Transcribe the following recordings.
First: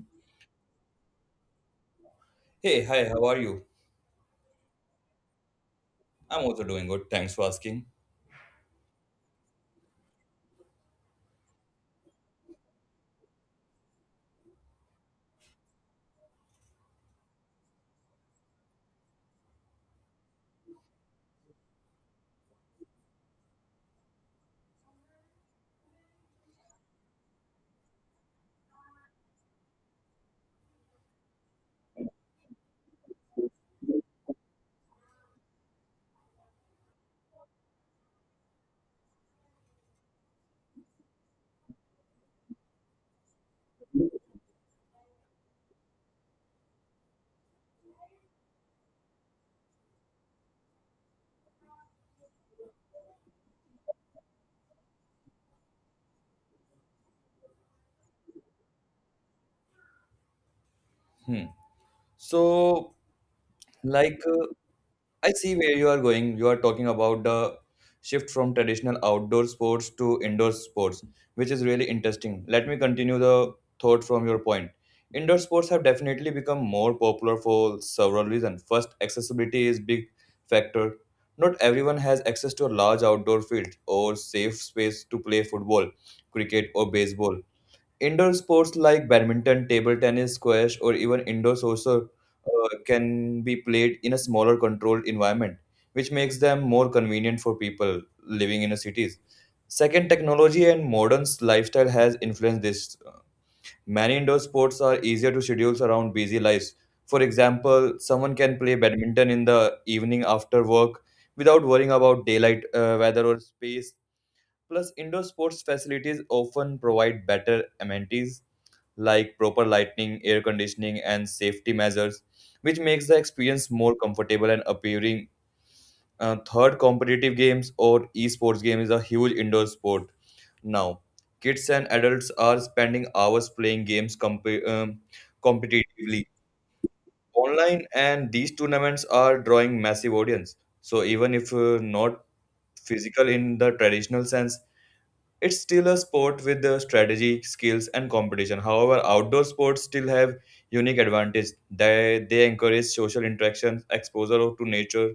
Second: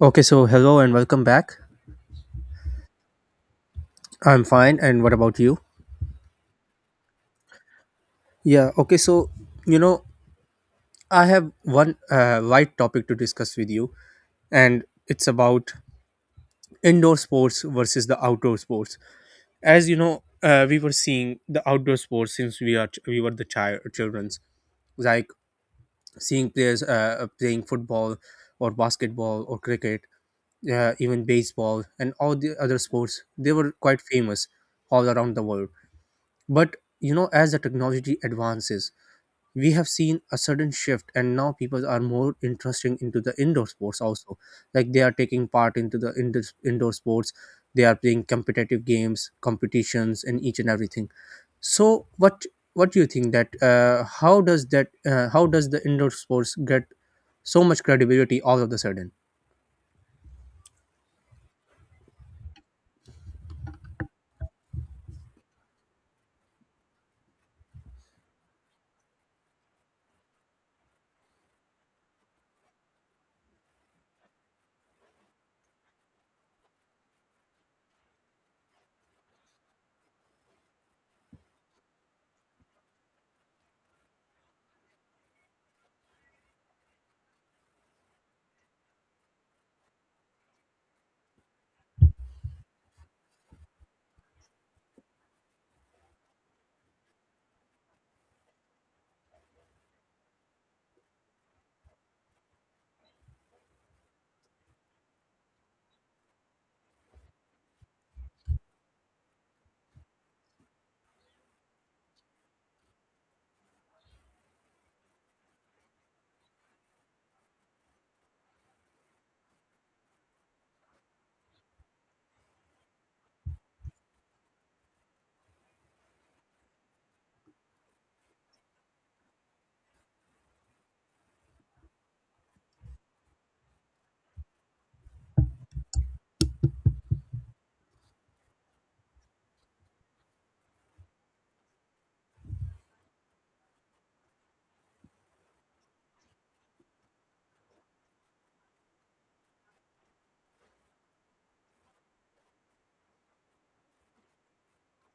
Okay, so hello and welcome back. Hey, hi, how are you? I'm fine, and what about you? I'm also doing good. Thanks for asking. Yeah, okay, so you know, I have one light topic to discuss with you, and it's about indoor sports versus the outdoor sports. As you know, we were seeing the outdoor sports since we were the childrens, like seeing players playing football or basketball or cricket, even baseball and all the other sports. They were quite famous all around the world. But as the technology advances, we have seen a sudden shift, and now people are more interested into the indoor sports also. Like they are taking part into the indoor sports, they are playing competitive games, competitions, and each and everything. So, what do you think that how does the indoor sports get so much credibility all of a sudden? Hmm. So, like, I see where you are going. You are talking about the shift from traditional outdoor sports to indoor sports, which is really interesting. Let me continue the thought from your point. Indoor sports have definitely become more popular for several reasons. First, accessibility is big factor. Not everyone has access to a large outdoor field or safe space to play football, cricket, or baseball. Indoor sports like badminton, table tennis, squash, or even indoor soccer can be played in a smaller controlled environment, which makes them more convenient for people living in the cities. Second, technology and modern lifestyle has influenced this. Many indoor sports are easier to schedule around busy lives. For example, someone can play badminton in the evening after work without worrying about daylight, weather, or space. Plus, indoor sports facilities often provide better amenities like proper lighting, air conditioning, and safety measures, which makes the experience more comfortable and appealing. Third, competitive games or esports game is a huge indoor sport now. Kids and adults are spending hours playing games competitively online, and these tournaments are drawing massive audience. So even if not physical in the traditional sense, it's still a sport with the strategy, skills, and competition. However, outdoor sports still have unique advantage. They encourage social interactions, exposure to nature,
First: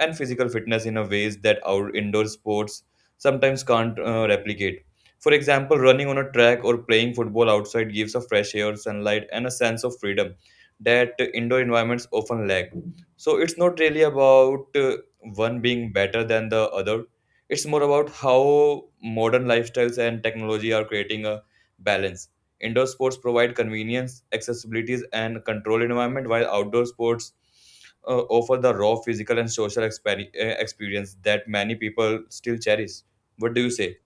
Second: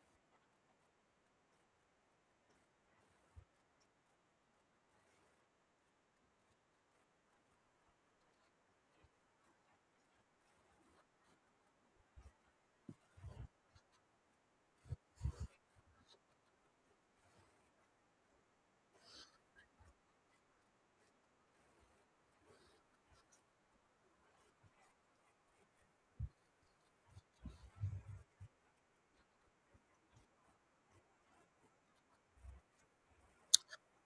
and physical fitness in a ways that our indoor sports sometimes can't replicate. For example, running on a track or playing football outside gives a fresh air, sunlight, and a sense of freedom that indoor environments often lack. So it's not really about one being better than the other. It's more about how modern lifestyles and technology are creating a balance. Indoor sports provide convenience, accessibilities, and controlled environment, while outdoor sports offer the raw physical and social experience that many people still cherish. What do you say?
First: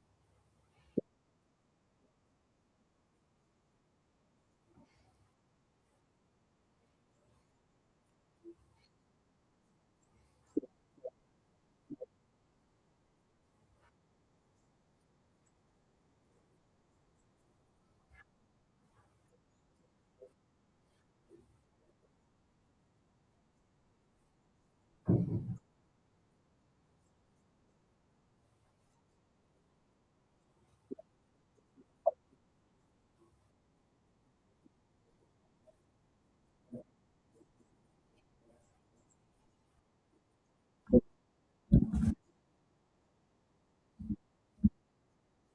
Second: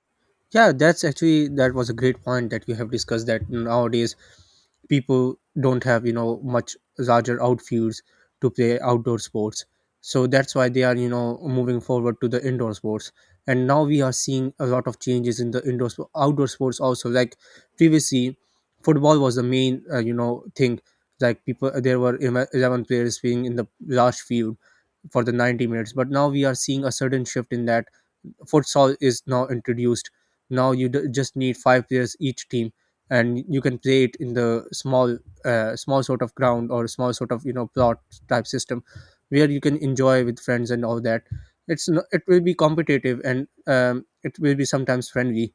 Yeah, that was a great point that you have discussed, that nowadays people don't have, much larger outfields to play outdoor sports, so that's why they are, moving forward to the indoor sports. And now we are seeing a lot of changes in the outdoor sports also, like previously football was the main thing, like people, there were 11 players being in the large field for the 90 minutes, but now we are seeing a sudden shift in that. Futsal is now introduced. Now you just need five players each team, and you can play it in the small, small sort of ground or small sort of, plot type system, where you can enjoy with friends and all that. It's no, it will be competitive, and it will be sometimes friendly.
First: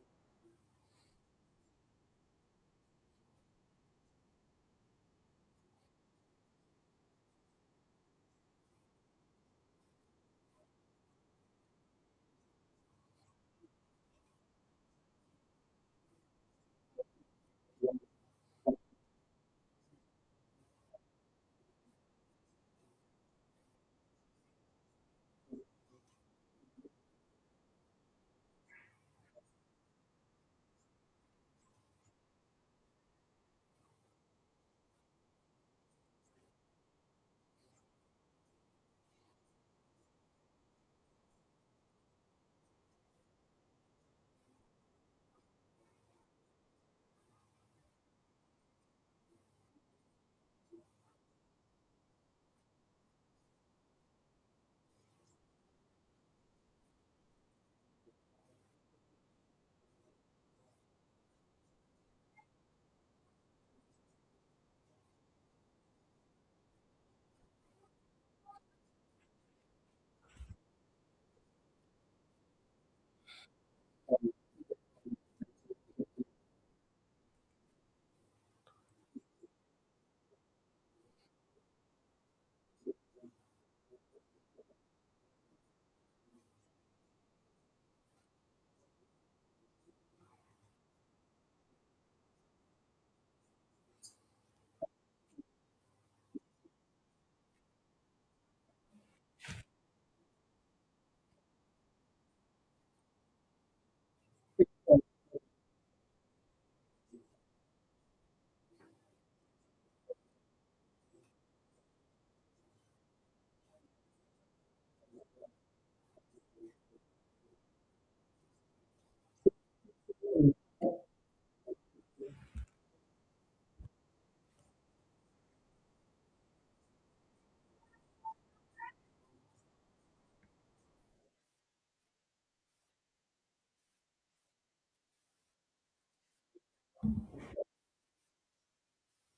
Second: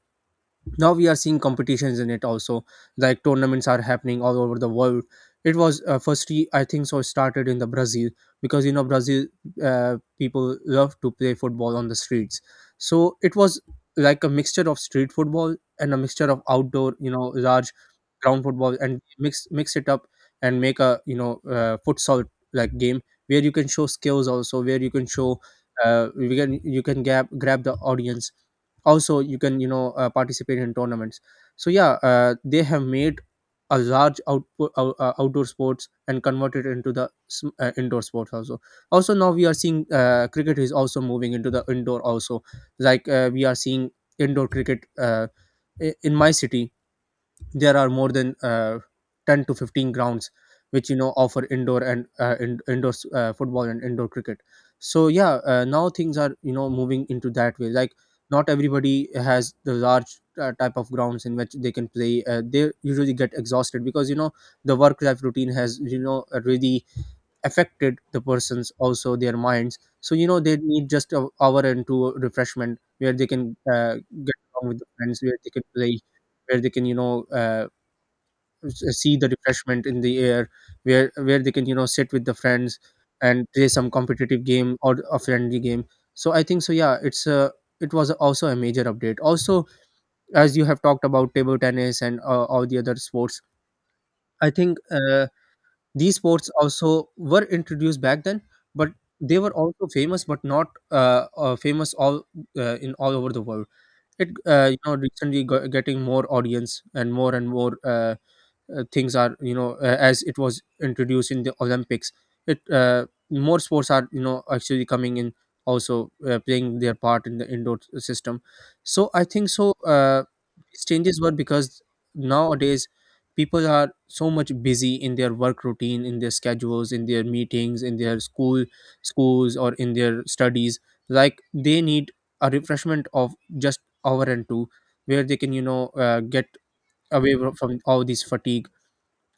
Now we are seeing competitions in it also, like tournaments are happening all over the world. It was, firstly I think so, started in the Brazil, because Brazil, people love to play football on the streets. So it was like a mixture of street football and a mixture of outdoor, large ground football, and mix it up and make a, futsal like game, where you can show skills, also where you can grab the audience. Also you can, participate in tournaments. So yeah, they have made a large output outdoor sports and converted into the indoor sports also. Also now we are seeing, cricket is also moving into the indoor also, like, we are seeing indoor cricket, in my city there are more than, 10 to 15 grounds which offer indoor and, indoor football and indoor cricket. So yeah, now things are, moving into that way, like not everybody has the large type of grounds in which they can play, they usually get exhausted because the work life routine has, really affected the persons also, their minds. So they need just an hour and two refreshment where they can, get along with the friends, where they can play, where they can, see the refreshment in the air, where they can, sit with the friends and play some competitive game or a friendly game. So I think so, yeah, it was also a major update also. As you have talked about table tennis and, all the other sports, I think, these sports also were introduced back then, but they were also famous, but not, famous all in all over the world. It, recently getting more audience, and more and more, things are, as it was introduced in the Olympics, it, more sports are, actually coming in, also, playing their part in the indoor system. So I think so, these changes were because nowadays people are so much busy in their work routine, in their schedules, in their meetings, in their schools, or in their studies. Like they need a refreshment of just hour and two, where they can, get away from all these fatigue.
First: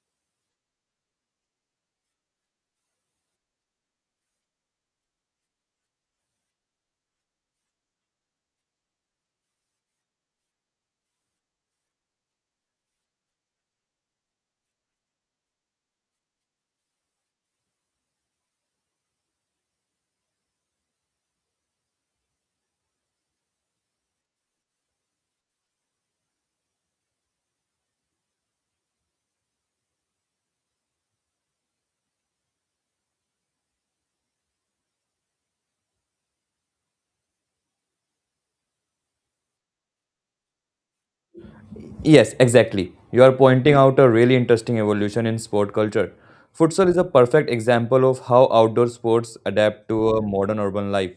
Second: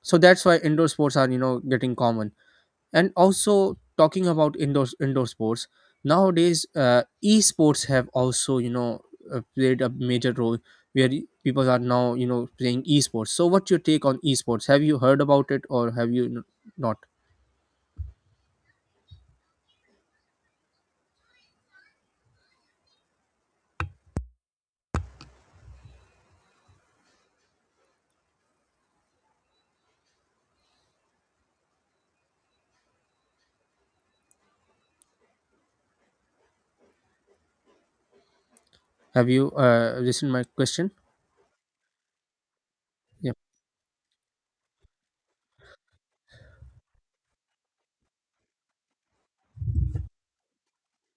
So that's why indoor sports are, getting common. And also, talking about indoor sports, nowadays, esports have also, played a major role, where people are now, playing esports. So what's your take on esports? Have you heard about it, or have you not? Have you, listened my question? Yes, exactly. You are Yeah, pointing out a really interesting evolution in sport culture. Futsal is a perfect example of how outdoor sports adapt to a modern urban life.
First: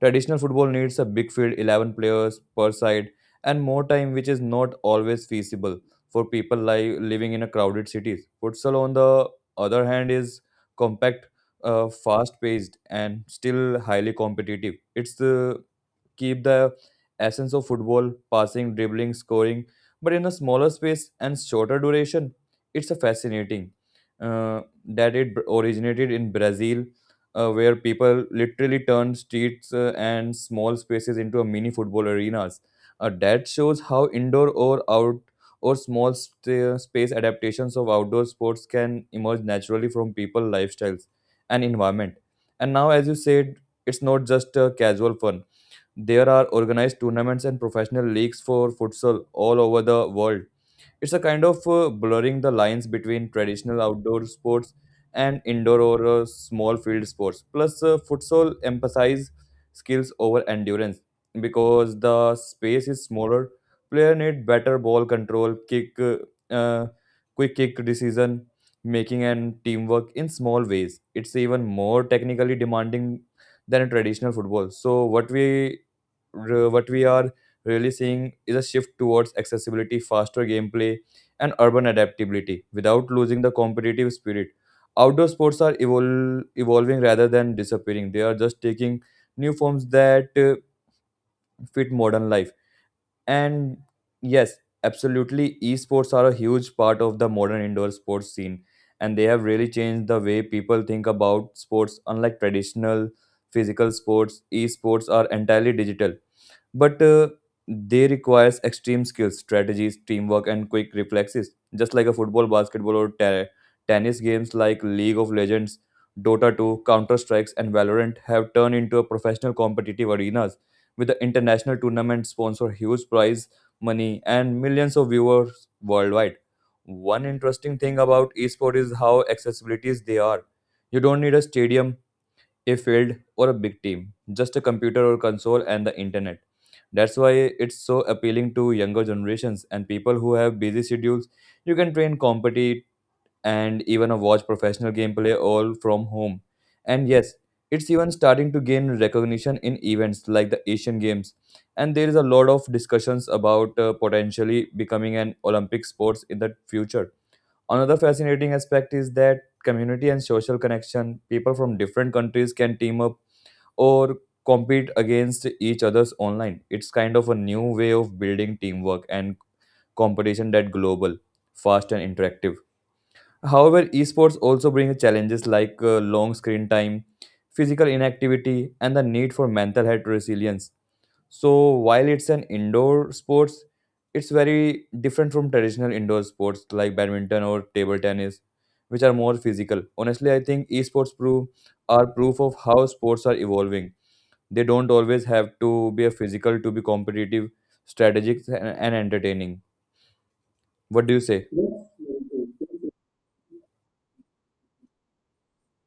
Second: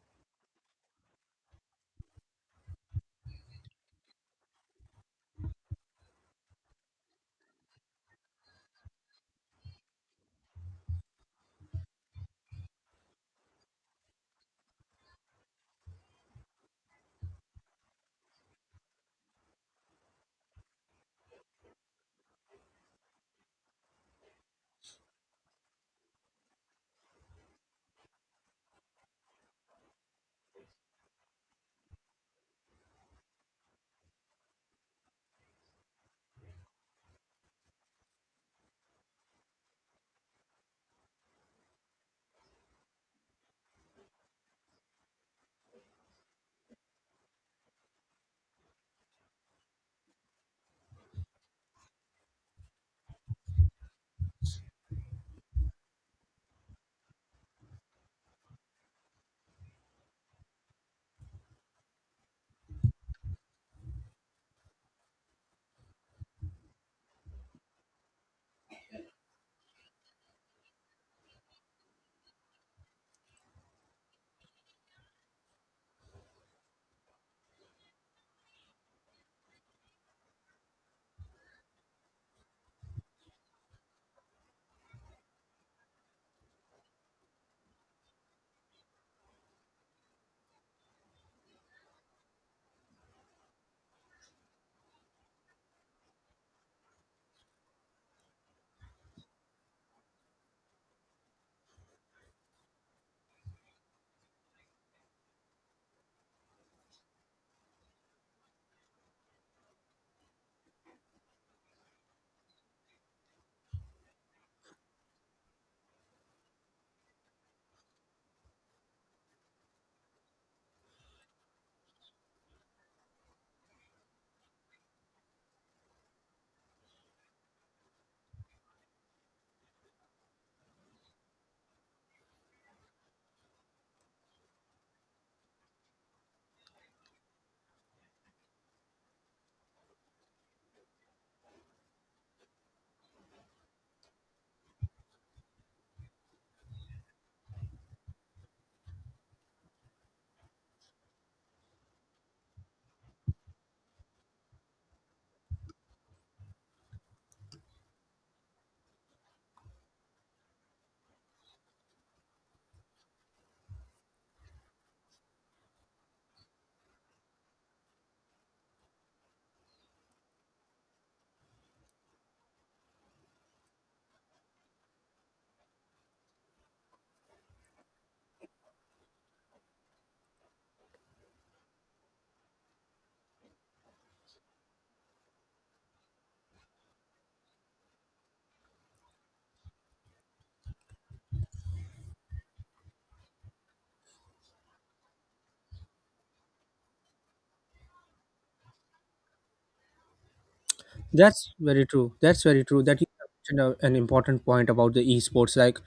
Traditional football needs a big field, 11 players per side, and more time, which is not always feasible for people living in a crowded cities. Futsal, on the other hand, is compact, fast-paced, and still highly competitive. It's the keep the essence of football passing, dribbling, scoring but in a smaller space and shorter duration. It's a fascinating that it originated in Brazil, where people literally turned streets and small spaces into a mini football arenas. That shows how indoor or out or small st- space adaptations of outdoor sports can emerge naturally from people lifestyles and environment. And now, as you said, it's not just a casual fun. There are organized tournaments and professional leagues for futsal all over the world. It's a kind of blurring the lines between traditional outdoor sports and indoor or small field sports. Plus, futsal emphasize skills over endurance because the space is smaller. Player need better ball control, kick, uh, quick kick decision making, and teamwork in small ways. It's even more technically demanding than a traditional football. So what we are really seeing is a shift towards accessibility, faster gameplay, and urban adaptability without losing the competitive spirit. Outdoor sports are evolving rather than disappearing. They are just taking new forms that fit modern life. And yes, absolutely, esports are a huge part of the modern indoor sports scene, and they have really changed the way people think about sports. Unlike traditional physical sports, esports are entirely digital but they requires extreme skills strategies teamwork and quick reflexes just like a football basketball or tennis games like League of Legends, Dota 2, Counter Strikes, and Valorant have turned into a professional competitive arenas with the international tournament sponsor huge prize money and millions of viewers worldwide. One interesting thing about esports is how accessibilities they are. You don't need a stadium, a field, or a big team, just a computer or console and the internet. That's why it's so appealing to younger generations and people who have busy schedules. You can train, compete, and even watch professional gameplay all from home. And yes, it's even starting to gain recognition in events like the Asian Games. And there is a lot of discussions about potentially becoming an Olympic sports in the future. Another fascinating aspect is that community and social connection. People from different countries can team up or compete against each others online. It's kind of a new way of building teamwork and competition that global, fast, and interactive. However, esports also bring challenges like long screen time, physical inactivity, and the need for mental health resilience. So while it's an indoor sports, it's very different from traditional indoor sports like badminton or table tennis, which are more physical. Honestly, I think esports prove are proof of how sports are evolving. They don't always have to be a physical to be competitive, strategic, and entertaining. What do you say? that's very true, that's very true, that you mentioned an important point about the esports. Like,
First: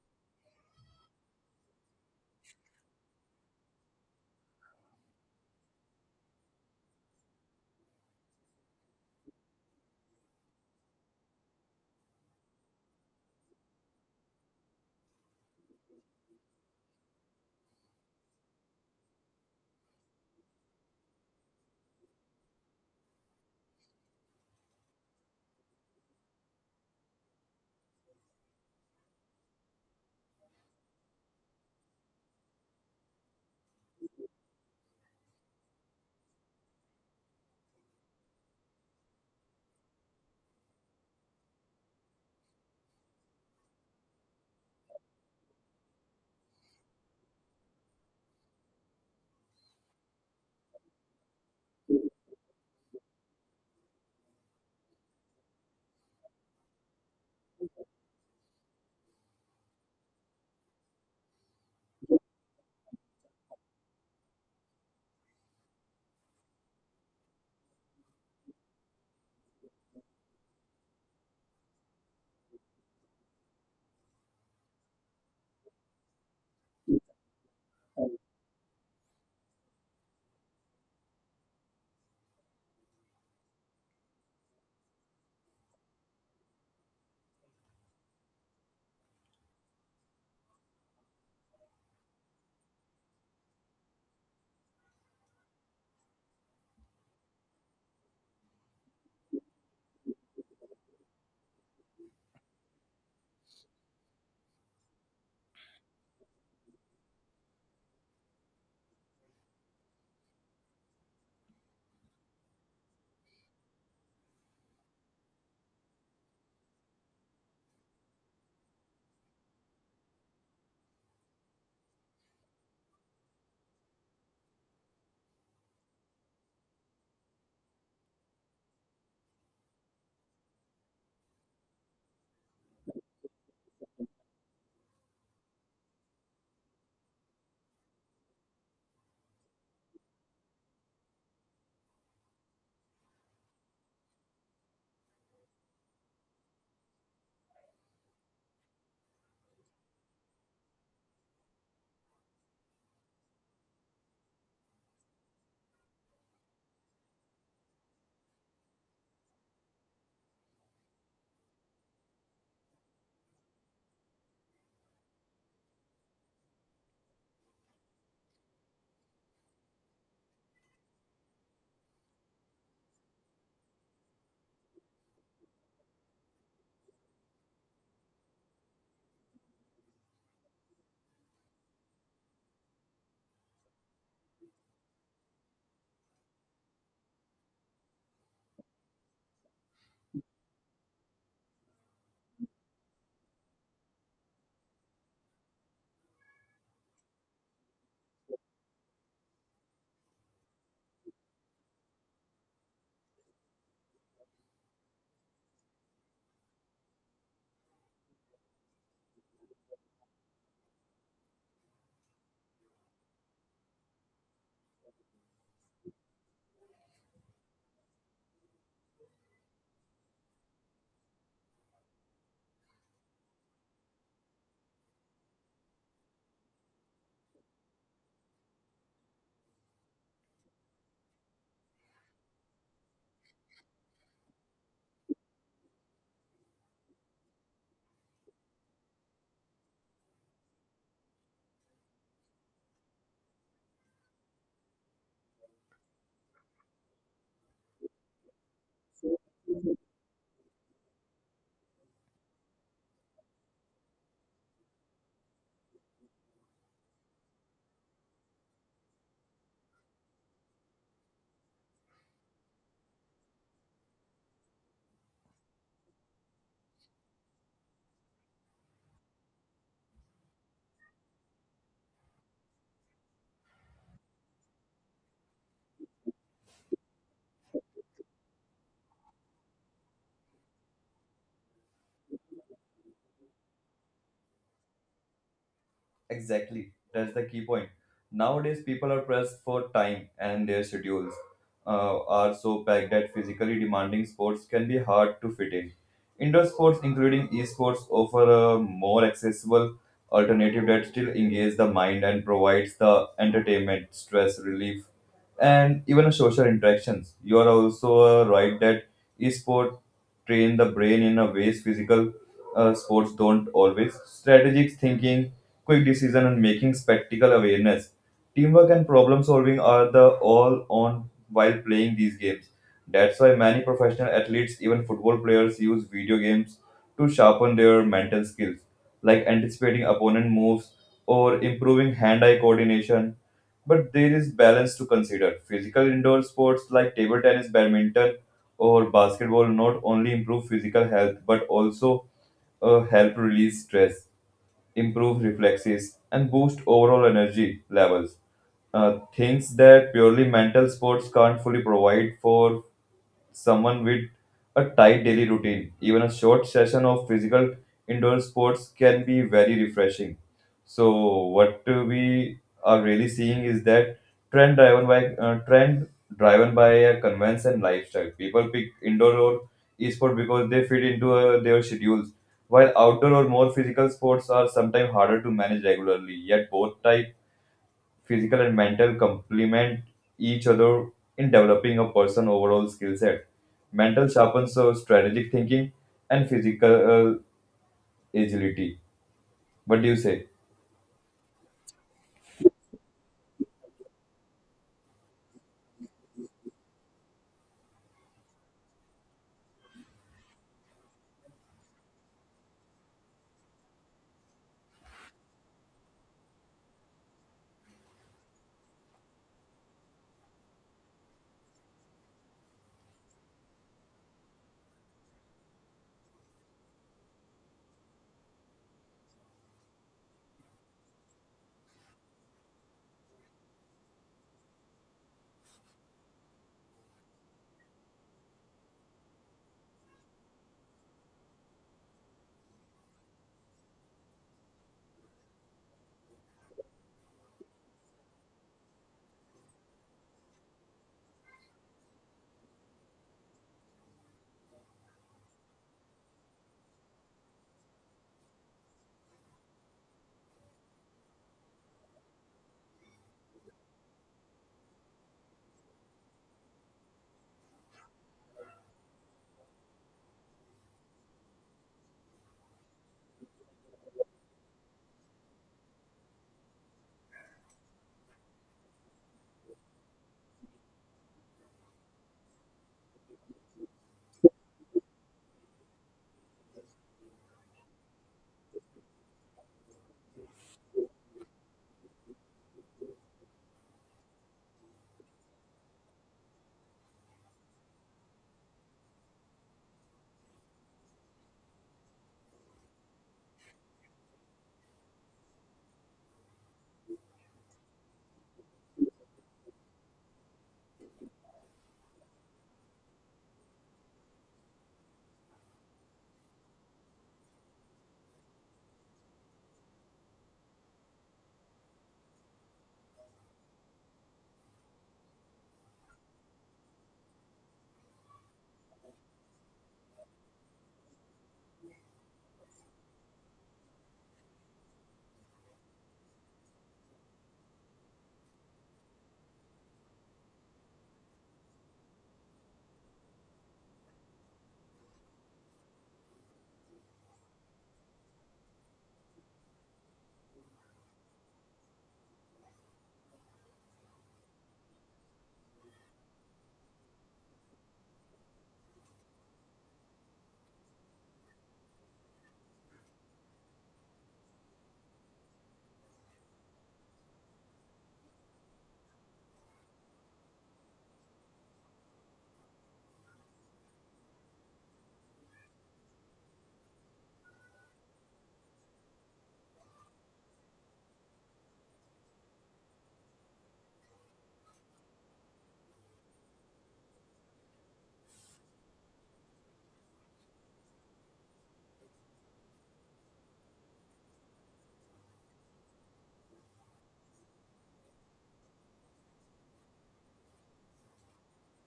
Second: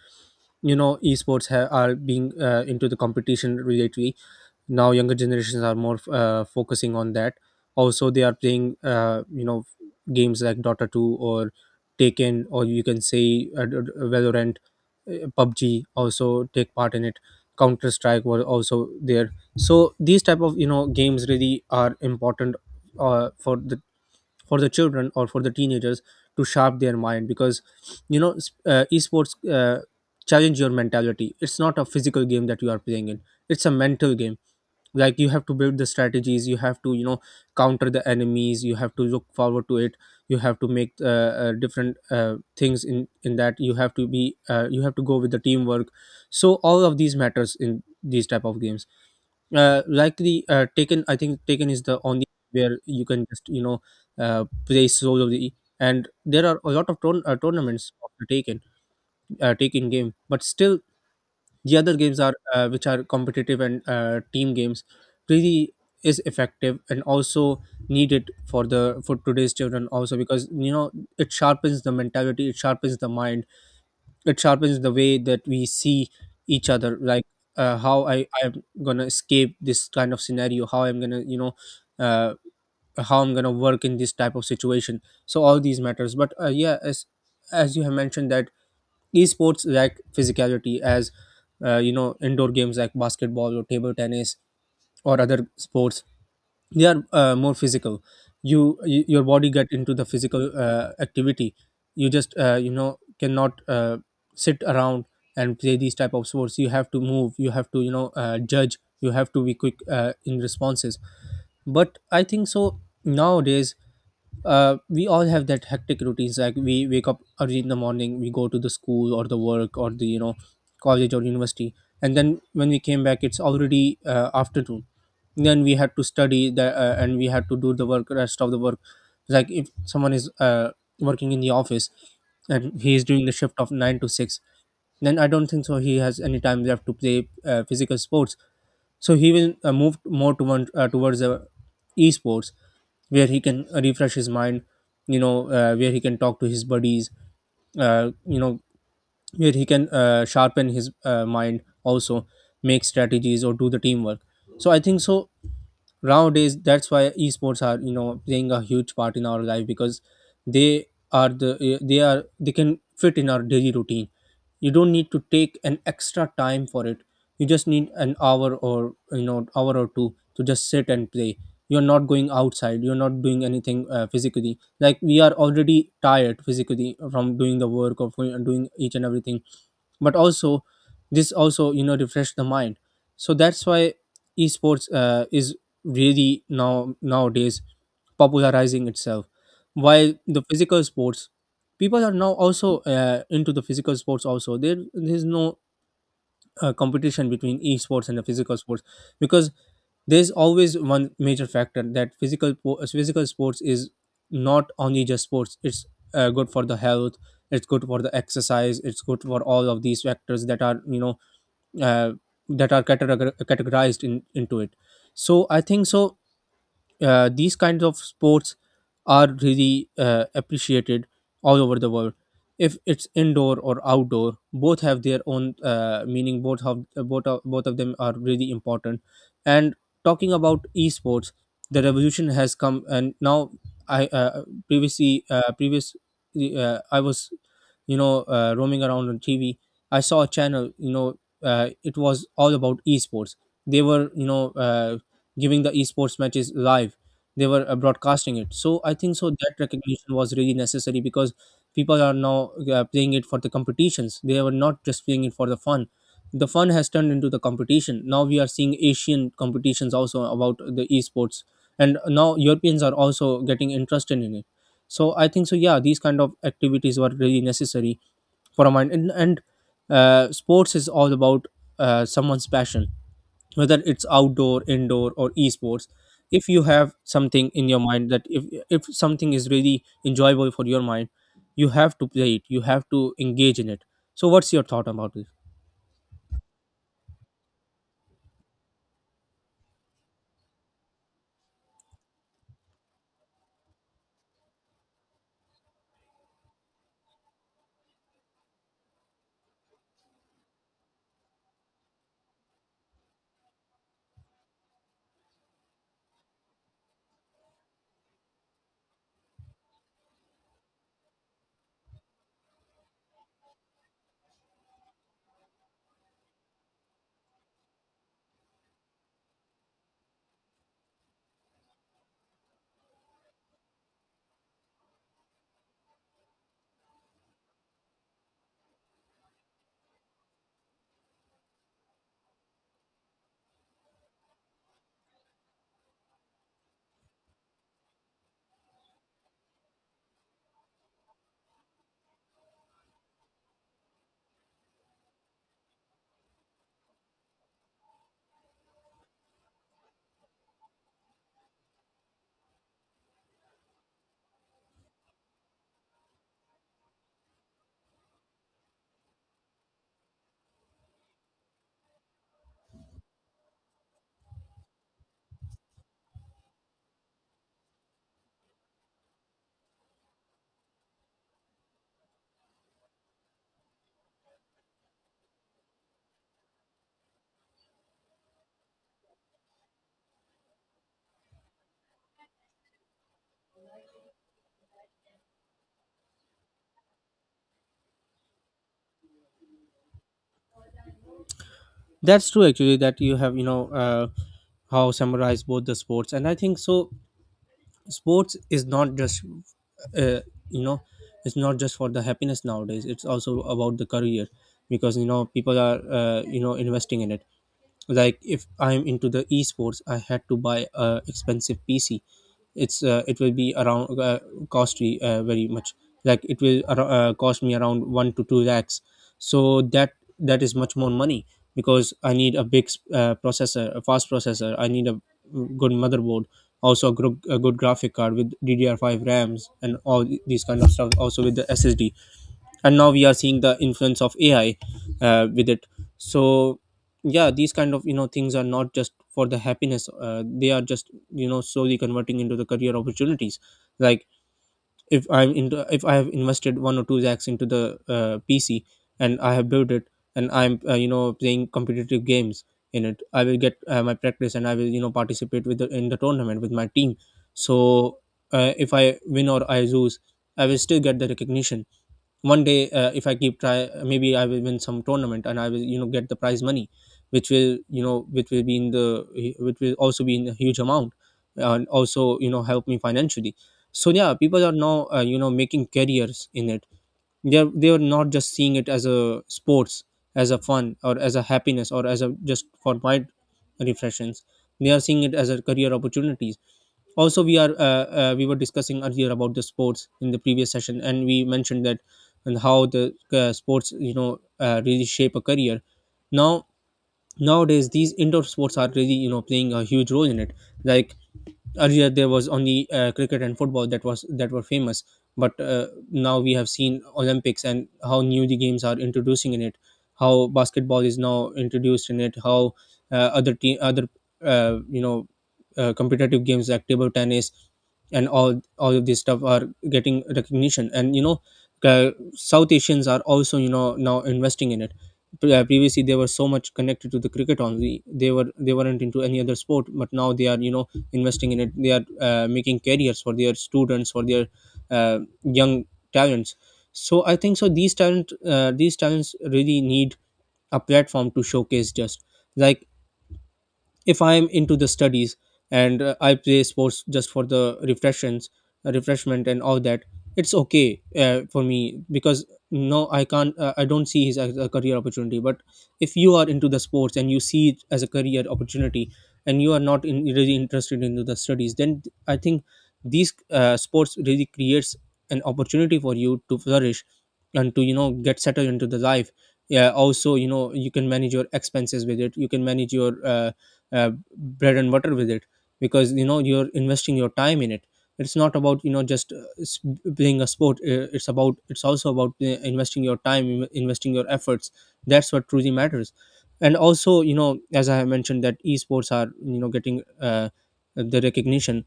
esports are being, into the competition related. Now younger generations are more, focusing on that. Also they are playing, games like dota 2, or taken, or you can say, valorant, pubg, also take part in it. Counter strike were also there. So these type of, games really are important, uh, for the for the children or for the teenagers, to sharp their mind. Because esports, challenge your mentality. It's not a physical game that you are playing in. It's a mental game. Like, you have to build the strategies, you have to, counter the enemies, you have to look forward to it, you have to make, different things, in that, you have to be, you have to go with the teamwork. So all of these matters in these type of games. Like the Taken, I think taken is the only where you can just, play solely, and there are a lot of tournaments of the taken game, but still the other games are which are competitive and, team games, really is effective, and also needed for the, for today's children also. Because it sharpens the mentality, it sharpens the mind, it sharpens the way that we see each other. Like, how I'm gonna escape this kind of scenario, how I'm gonna, uh, how I'm gonna work in this type of situation. So all these matters, but, yeah, as you have mentioned that esports lack physicality, as, indoor games like basketball or table tennis or other sports, they are, more physical. You, y your body get into the physical, activity. You just, cannot, sit around and play these type of sports. You have to move, you have to, judge, you have to be quick, in responses. But I think so, nowadays, we all have that hectic routines. Like, we wake up early in the morning, we go to the school or the work or the, college or university, and then when we came back it's already, afternoon. Then we had to study the and we had to do the work, rest of the work. Like, if someone is, working in the office, and he is doing the shift of 9 to 6, then I don't think so he has any time left to play, physical sports. So he will, move more to one, towards, esports, where he can, refresh his mind, where he can talk to his buddies, uh, you know where he can, sharpen his, mind also, make strategies or do the teamwork. So I think so nowadays, that's why esports are, playing a huge part in our life, because they they are, they can fit in our daily routine. You don't need to take an extra time for it. You just need an hour or, hour or two to just sit and play. You're not going outside, you're not doing anything, physically, like we are already tired physically from doing the work of, doing each and everything. But also this also, refresh the mind. So that's why esports, is really now nowadays popularizing itself, while the physical sports, people are now also, into the physical sports also. There's no, competition between esports and the physical sports, because there's always one major factor, that physical, physical sports is not only just sports, it's, good for the health, it's good for the exercise, it's good for all of these factors that are, uh, that are categorized into it. So I think so, these kinds of sports are really, appreciated all over the world. If it's indoor or outdoor, both have their own, meaning Both have both of them are really important. And talking about esports, the revolution has come. And now I previously previous I was roaming around on TV. I saw a channel, it was all about esports. They were giving the esports matches live. They were broadcasting it. So I think so that recognition was really necessary, because people are now playing it for the competitions. They were not just playing it for the fun. The fun has turned into the competition. Now we are seeing Asian competitions also about the esports, and now Europeans are also getting interested in it. So I think so. Yeah, these kind of activities were really necessary for a mind. And Sports is all about someone's passion, whether it's outdoor, indoor, or esports. If you have something in your mind, that if something is really enjoyable for your mind, you have to play it, you have to engage in it. So what's your thought about this? Exactly. That's the key point. Nowadays, people are pressed for time, and their schedules are so packed that physically demanding sports can be hard to fit in. Indoor sports, including esports, offer a more accessible alternative that still engages the mind and provides the entertainment, stress relief, and even a social interactions. You are also right that esport train the brain in a ways physical sports don't always. Strategic thinking, quick decision and making, spectacle awareness. Teamwork and problem solving are the all on while playing these games. That's why many professional athletes, even football players, use video games to sharpen their mental skills, like anticipating opponent moves or improving hand-eye coordination. But there is balance to consider. Physical indoor sports like table tennis, badminton, or basketball not only improve physical health but also help release stress, improve reflexes, and boost overall energy levels. Things that purely mental sports can't fully provide for someone with a tight daily routine, even a short session of physical indoor sports can be very refreshing. So what we are really seeing is that trend driven by a convenience and lifestyle. People pick indoor or esport because they fit into their schedules, while outdoor or more physical sports are sometimes harder to manage regularly. Yet both type, physical and mental, complement each other in developing a person overall skill set. Mental sharpens strategic thinking and physical agility. What do you say? That's true, actually, that you have, you know, how summarize both the sports. And I think so, sports is not just uh, you know it's not just for the happiness nowadays, it's also about the career, because, you know, people are, you know, investing in it. Like if I'm into the esports, I had to buy a expensive PC. It will be around, costly, very much. Like it will cost me around 1 to 2 lakhs. So that, that is much more money, because I need a big, processor, a fast processor. I need a good motherboard, also a good graphic card with DDR5 rams and all these kind of stuff, also with the ssd. And now we are seeing the influence of ai with it. So yeah, these kind of, you know, things are not just for the happiness, they are just, you know, slowly converting into the career opportunities. Like if I'm into, if I have invested one or two lakhs into the PC, and I have built it, and I'm, you know, playing competitive games in it, I will get, my practice, and I will, you know, participate in the tournament with my team. So if I win or I lose, I will still get the recognition. One day, if I keep try, maybe I will win some tournament, and I will, you know, get the prize money, which will, you know, which will also be in a huge amount, and also, you know, help me financially. So yeah, people are now, you know, making careers in it. They're not just seeing it as a sports, as a fun, or as a happiness, or as a just for mind refreshments. They are seeing it as a career opportunities. Also, we are, we were discussing earlier about the sports in the previous session, and we mentioned that, and how the sports, you know, really shape a career. Now, nowadays, these indoor sports are really, you know, playing a huge role in it. Like, earlier there was only, cricket and football that were famous. But now we have seen olympics, and how new the games are introducing in it, how basketball is now introduced in it, how other team, other, uh, you know competitive games like table tennis, and all of this stuff are getting recognition. And, you know, uh, south asians are also, you know, now investing in it. Previously they were so much connected to the cricket only, they weren't into any other sport. But now they are, you know, investing in it. They are, making careers for their students, for their young talents. So I think so these talent these talents really need a platform to showcase. Just like, if I'm into the studies, and I play sports just for the refreshment and all that, it's okay, for me, because no, I can't, I don't see his as a career opportunity. But if you are into the sports and you see it as a career opportunity, and you are not in, really interested into the studies, then I think these sports really creates an opportunity for you to flourish, and to, you know, get settled into the life. Yeah, also, you know, you can manage your expenses with it, you can manage your bread and butter with it, because, you know, you're investing your time in it. It's not about, you know, just playing a sport. It's about, it's also about, investing your time investing your efforts. That's what truly matters. And also, you know, as I have mentioned, that esports are, you know, getting the recognition.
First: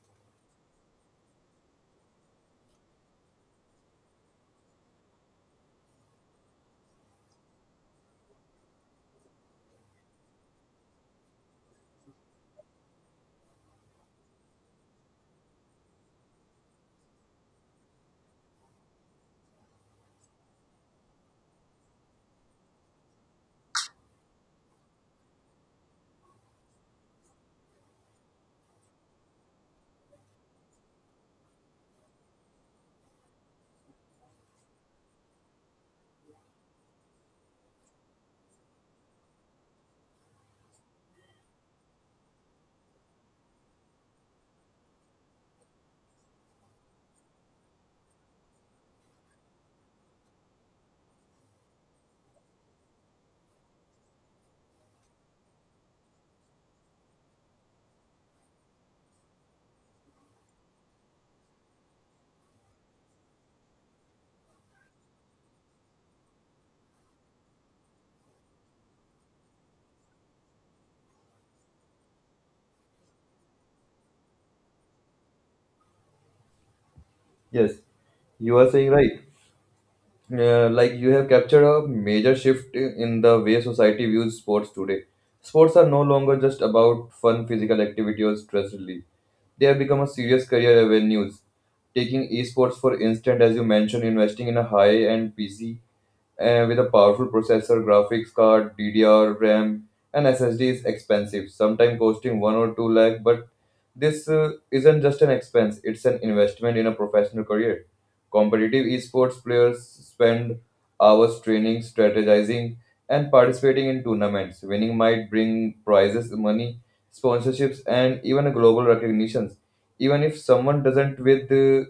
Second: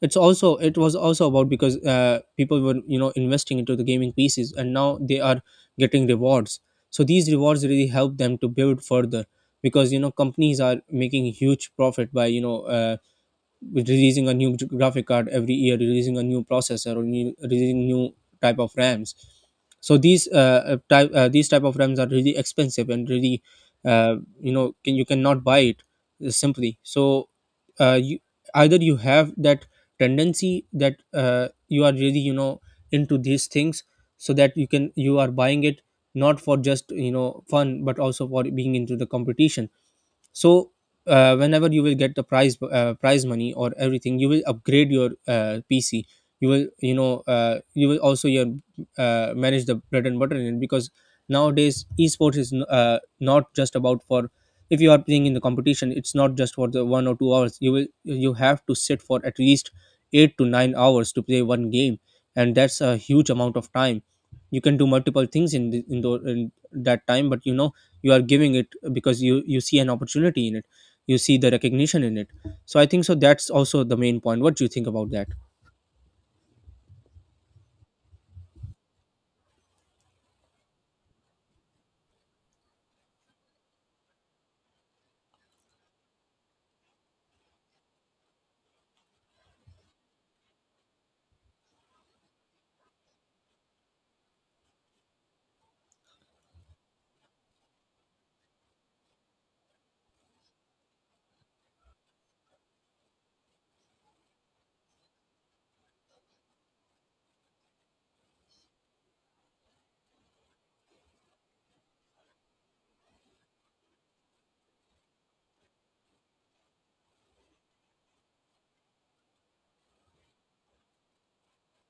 It was also about because, people were, you know, investing into the gaming pieces, and now they are getting rewards. So these rewards really help them to build further, because, you know, companies are making huge profit by, you know, with releasing a new graphic card every year, releasing a new processor, or releasing new type of rams. So these type these type of rams are really expensive, and really, you cannot buy it simply. So you either you have that tendency that, you are really, you know, into these things, so that you can, you are buying it not for just, you know, fun, but also for being into the competition. So whenever you will get the prize money or everything, you will upgrade your PC. You will, you know, you will also your manage the bread and butter in it, because nowadays esports is not just about for, if you are playing in the competition, it's not just for the one or two hours. You have to sit for at least 8 to 9 hours to play one game, and that's a huge amount of time. You can do multiple things in that time, but you know, you are giving it, because you see an opportunity in it, you see the recognition in it. So I think so that's also the main point. What do you think about that? Yes, you are saying right. Like you have captured a major shift in the way society views sports today. Sports are no longer just about fun physical activity or stress relief. They have become a serious career avenues. Taking esports for instance, as you mentioned, investing in a high-end PC with a powerful processor, graphics card, DDR, RAM, and SSD is expensive, sometimes costing one or two lakh. But this isn't just an expense; it's an investment in a professional career. Competitive esports players spend hours training, strategizing, and participating in tournaments. Winning might bring prizes, money, sponsorships, and even a global recognitions. Even if someone doesn't with uh,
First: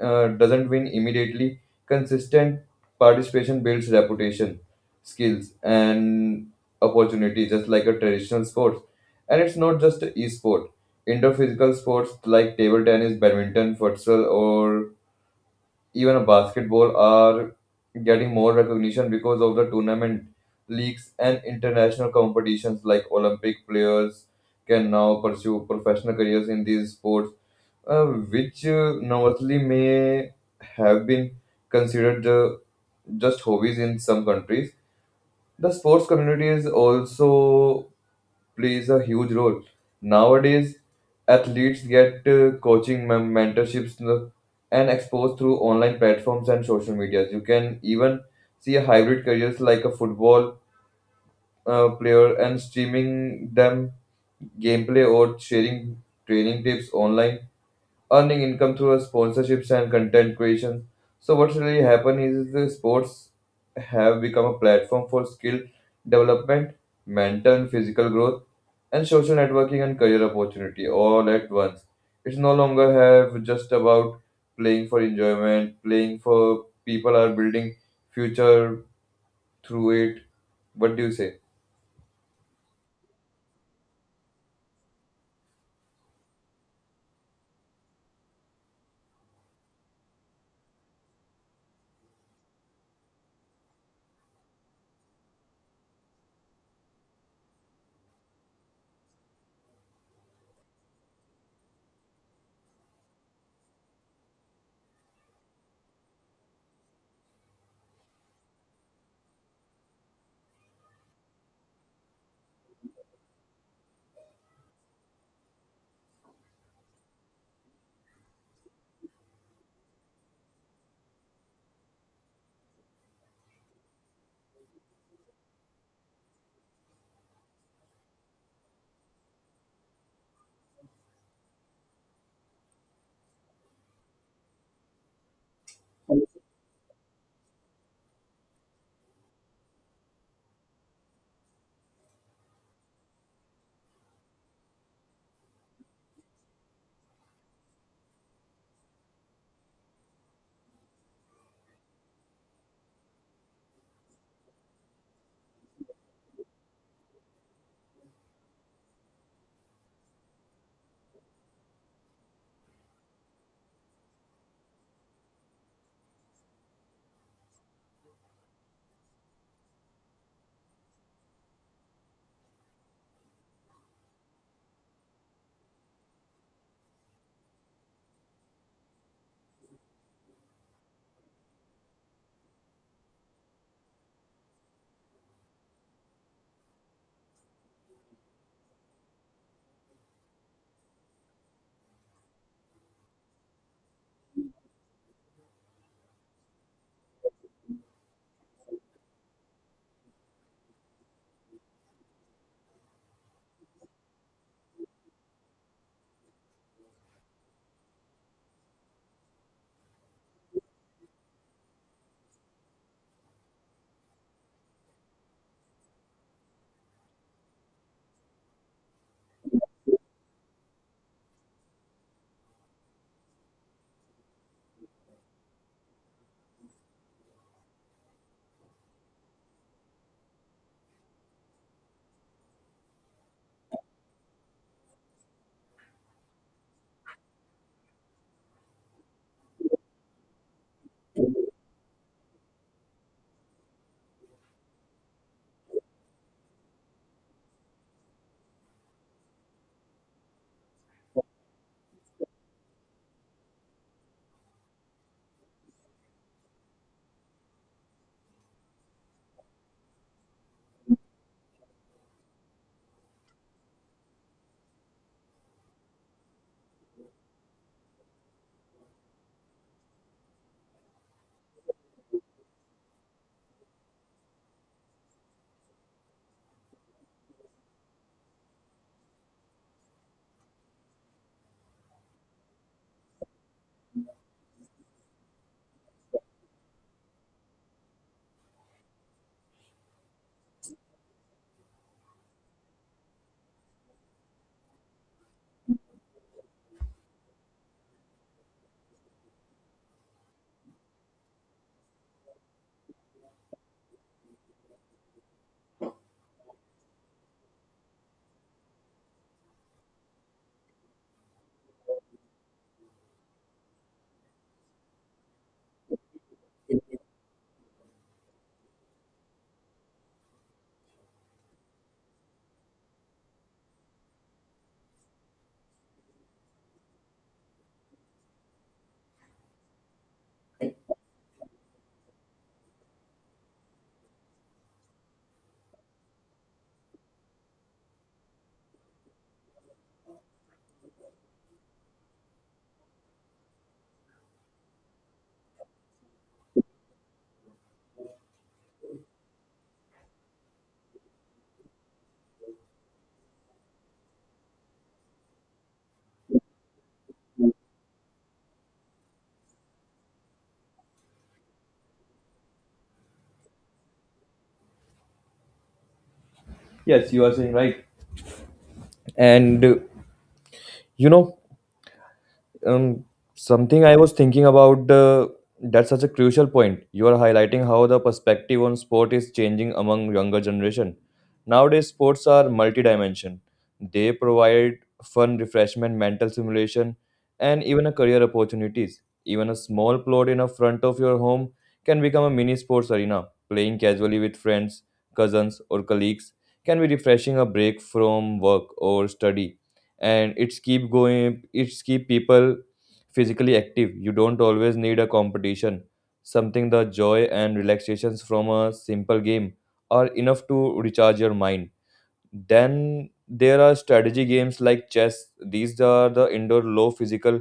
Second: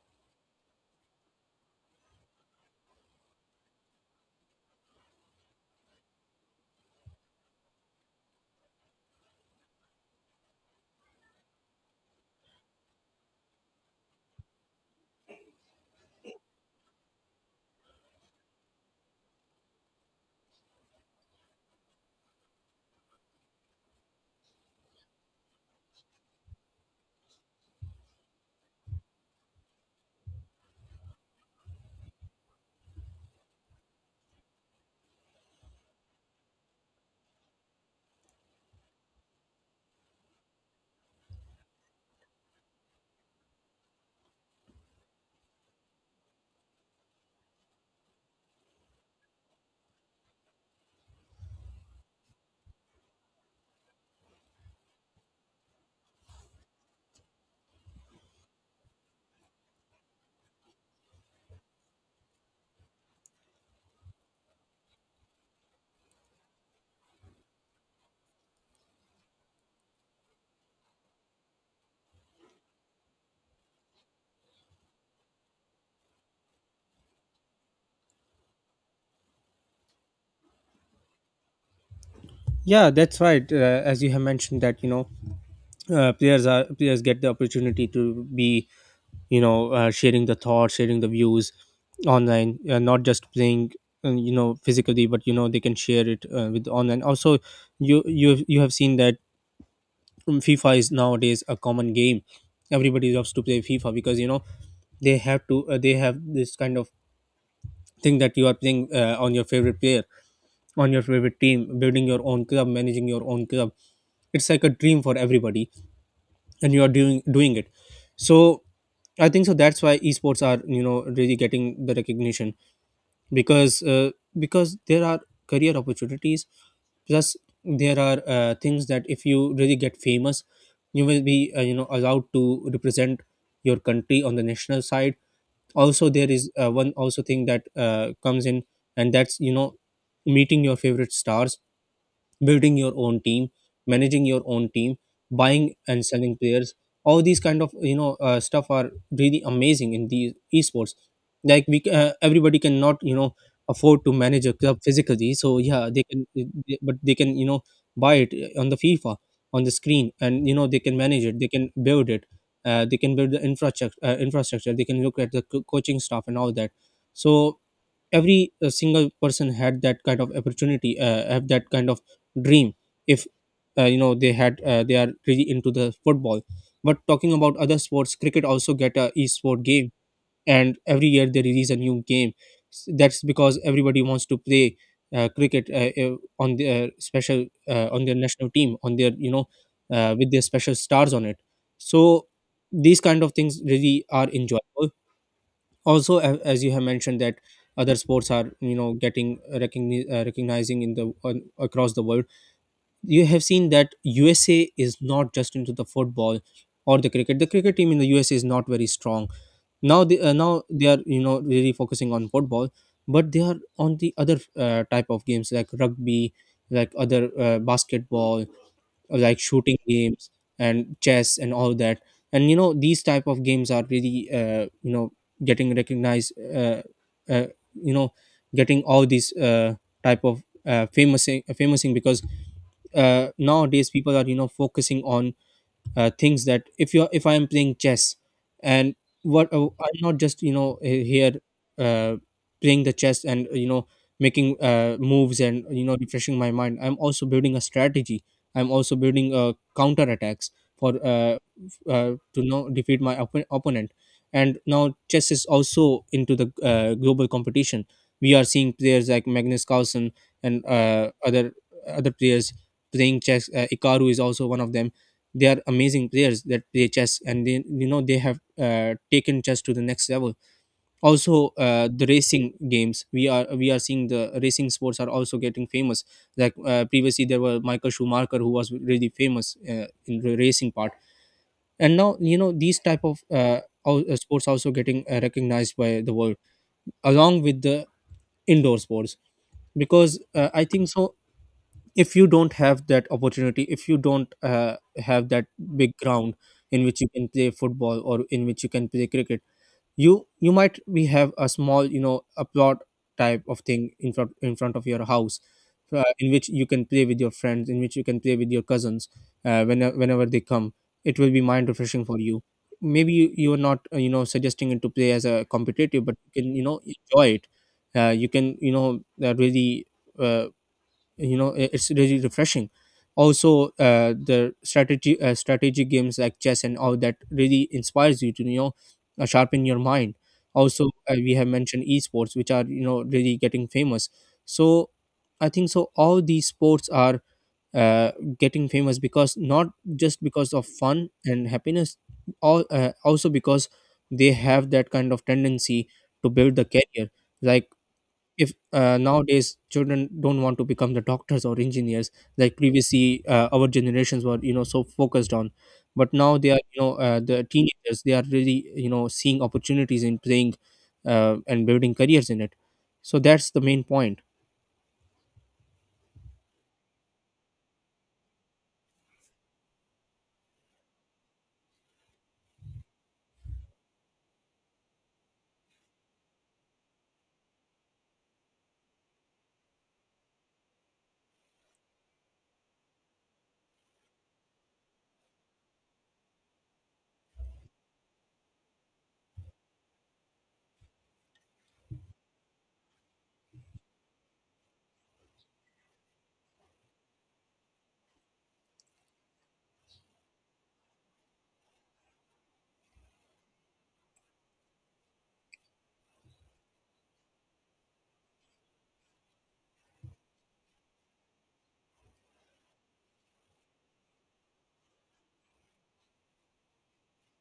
uh, doesn't win immediately, consistent participation builds reputation, skills, and opportunity, just like a traditional sports. And it's not just a e-sport. Indoor physical sports like table tennis, badminton, futsal, or even a basketball are getting more recognition because of the tournament leagues and international competitions like Olympic players can now pursue professional careers in these sports which Nawatli may have been considered just hobbies in some countries. The sports community is also plays a huge role. Nowadays, athletes get coaching, mentorships, and exposed through online platforms and social medias. You can even see a hybrid careers like a football player and streaming them gameplay or sharing training tips online, earning income through our sponsorships and content creation. So what's really happened is the sports have become a platform for skill development, mental and physical growth, and social networking and career opportunity all at once. It's no longer have just about playing for enjoyment, playing for people are building future through it. What do you say? Yeah, that's right. As you have mentioned that, you know, players are, players get the opportunity to be, you know, sharing the thoughts, sharing the views online. Not just playing, you know, physically, but you know, they can share it, with online also. You have seen that FIFA is nowadays a common game. Everybody loves to play FIFA, because, you know, they have to, they have this kind of thing that you are playing, on your favorite player, on your favorite team, building your own club, managing your own club. It's like a dream for everybody, and you are doing it. So I think so. That's why esports are, you know, really getting the recognition, because uh, because there are career opportunities, plus there are, things that if you really get famous, you will be, you know, allowed to represent your country on the national side. Also there is, one also thing that, comes in, and that's, you know, meeting your favorite stars, building your own team, managing your own team, buying and selling players. All these kind of, you know, stuff are really amazing in the esports. Like, everybody cannot, you know, afford to manage a club physically. So yeah, but they can, you know, buy it, on the fifa, on the screen, and you know, they can manage it, they can build it, they can build the infrastructure, they can look at the coaching staff and all that. So every, single person had that kind of opportunity have that kind of dream, if, they are really into the football. But talking about other sports, cricket also get a e-sport game, and every year they release a new game. That's because everybody wants to play, cricket, on their special, on their national team, on their, you know, with their special stars on it. So these kind of things really are enjoyable. Also, as you have mentioned that other sports are, you know, getting recognizing in the, across the world. You have seen that USA is not just into the football or the cricket. The cricket team in the USA is Not very strong now. They Now they are really focusing on football, but they are on the other type of games like rugby, like other basketball, like shooting games, and chess and all that. And these type of games are really getting recognized, uh, you know getting all these type of famous thing, because nowadays people are focusing on things that, if you are, if I am playing chess and what I'm not just here uh, playing the chess and making moves and refreshing my mind. I'm also building a strategy. I'm also building counter attacks for uh, f- to defeat my opponent. And now chess is also into the global competition. We are seeing players like Magnus Carlsen and other players playing chess. Ikaru is also one of them. They are amazing players that play chess, and they you know they have taken chess to the next level. Also, the racing games, we are seeing the racing sports are also getting famous. Like, previously there were Michael Schumacher, who was really famous in the racing part. And now, these type of sports also getting recognized by the world, along with the indoor sports. Because I think so, if you don't have that opportunity, if you don't have that big ground in which you can play football or in which you can play cricket, you might, we have a small, a plot type of thing in front of your house, in which you can play with your friends, in which you can play with your cousins whenever they come. It will be mind refreshing for you. Maybe you are not suggesting it to play as a competitive, but you can enjoy it. Uh, you can really, uh, it's really refreshing. Also, the strategy games like chess and all that really inspires you to sharpen your mind. Also, we have mentioned esports, which are really getting famous. So I think so all these sports are uh, getting famous because, not just because of fun and happiness, all also because they have that kind of tendency to build the career. Like, if nowadays children don't want to become the doctors or engineers, like previously our generations were, so focused on, but now they are, the teenagers, they are really seeing opportunities in playing and building careers in it. So that's the main point. Yes, you are saying right. And you know, um, something I was thinking about. That's such a crucial point. You are highlighting how the perspective on sport is changing among younger generation. Nowadays, sports are multi-dimension. They provide fun, refreshment, mental simulation, and even a career opportunities. Even a small plot in a front of your home can become a mini sports arena. Playing casually with friends, cousins, or colleagues can be refreshing a break from work or study, and it's keep going, it's keep people physically active. You don't always need a competition, something the joy and relaxations from a simple game are enough to recharge your mind. Then there are strategy games like chess. These are the indoor, low physical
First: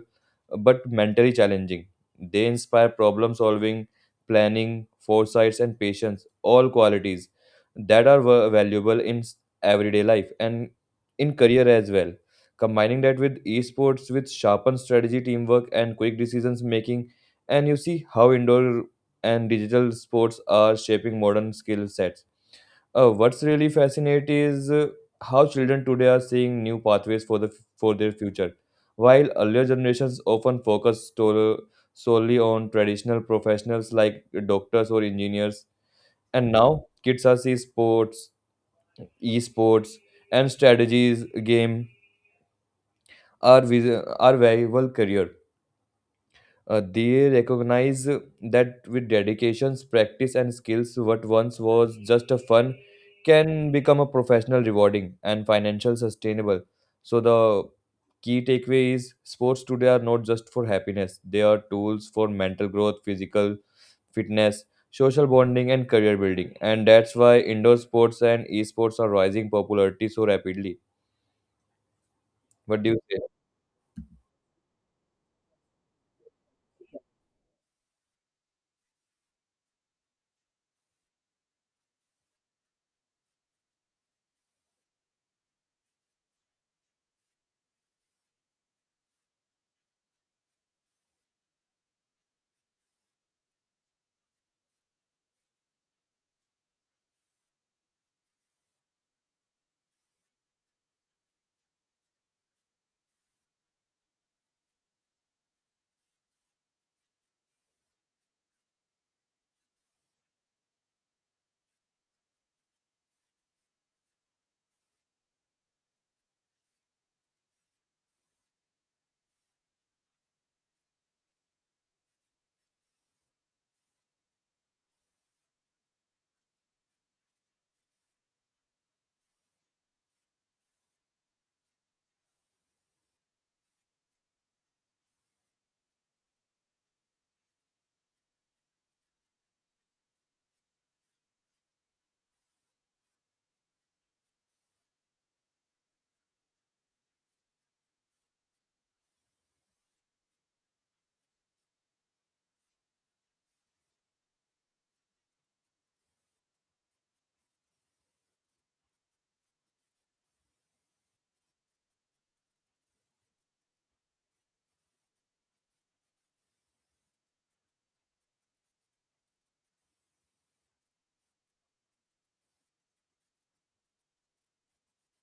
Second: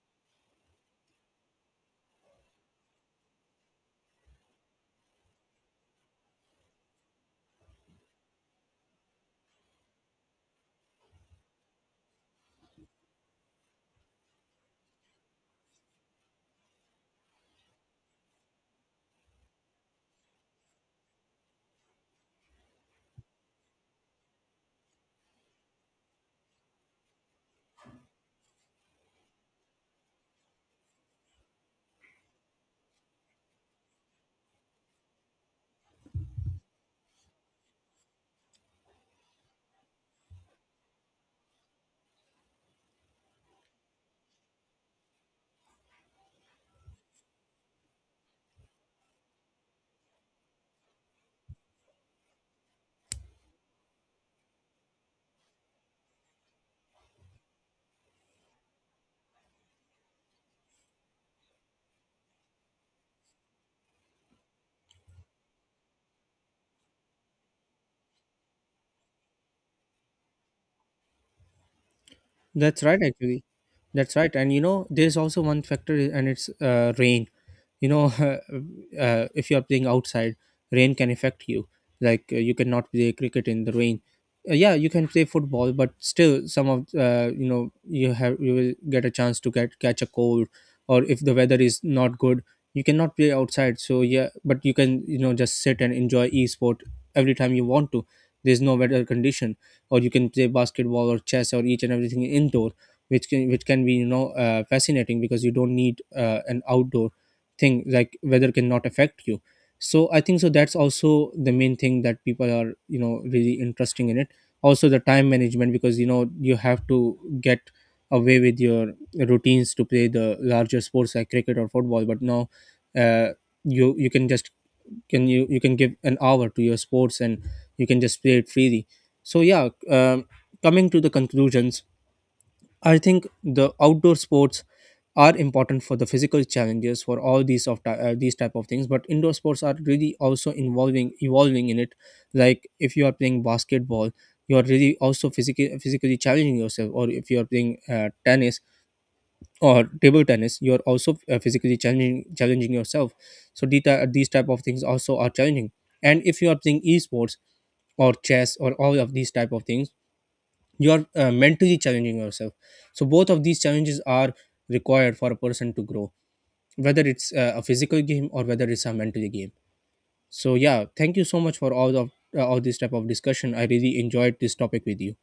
but mentally challenging. They inspire problem solving, planning, foresights, and patience, all qualities that are valuable in everyday life and in career as well. Combining that with esports, with sharpened strategy, teamwork, and quick decisions making, and you see how indoor and digital sports are shaping modern skill sets. What's really fascinating is how children today are seeing new pathways for their future. While earlier generations often focused to, solely on traditional professionals like doctors or engineers, and now kids are seeing sports, esports, and strategies game are valuable career. They recognize that with dedications, practice, and skills, what once was just a fun can become a professional, rewarding, and financial sustainable. So the key takeaway is sports today are not just for happiness; they are tools for mental growth, physical fitness, social bonding, and career building. And that's why indoor sports and esports are rising popularity so rapidly. What That's do you right, say? actually. That's right. And you know, there's also one factor, and it's rain. You know, if you are playing outside, rain can affect you. Like, you cannot play cricket in the rain. Yeah, you can play football, but still, some of, you will get a chance to get, catch a cold, or if the weather is not good, you cannot play outside. So yeah, but you can, just sit and enjoy e sport every time you want to. There's no weather condition, or you can play basketball or chess or each and everything indoor, which can be, fascinating, because you don't need an outdoor thing. Like, weather cannot affect you. So I think so that's also the main thing, that people are, really interesting in it. Also the time management, because you have to get away with your routines to play the larger sports like cricket or football. But now, uh, you can just, can you you can give an hour to your sports and you can just play it freely. So yeah. Coming to the conclusions, I think the outdoor sports are important for the physical challenges, for all these type of things, but indoor sports are really also involving, evolving in it. Like if you are playing basketball, you are really also physically challenging yourself. Or if you are playing tennis or table tennis, you're also physically challenging yourself. So these type of things also are challenging. And if you are playing esports or chess or all of these type of things, you are mentally challenging yourself. So both of these challenges are required for a person to grow, whether it's a physical game or whether it's a mental game. So yeah, thank you so much for all this type of discussion. I really enjoyed this topic with you.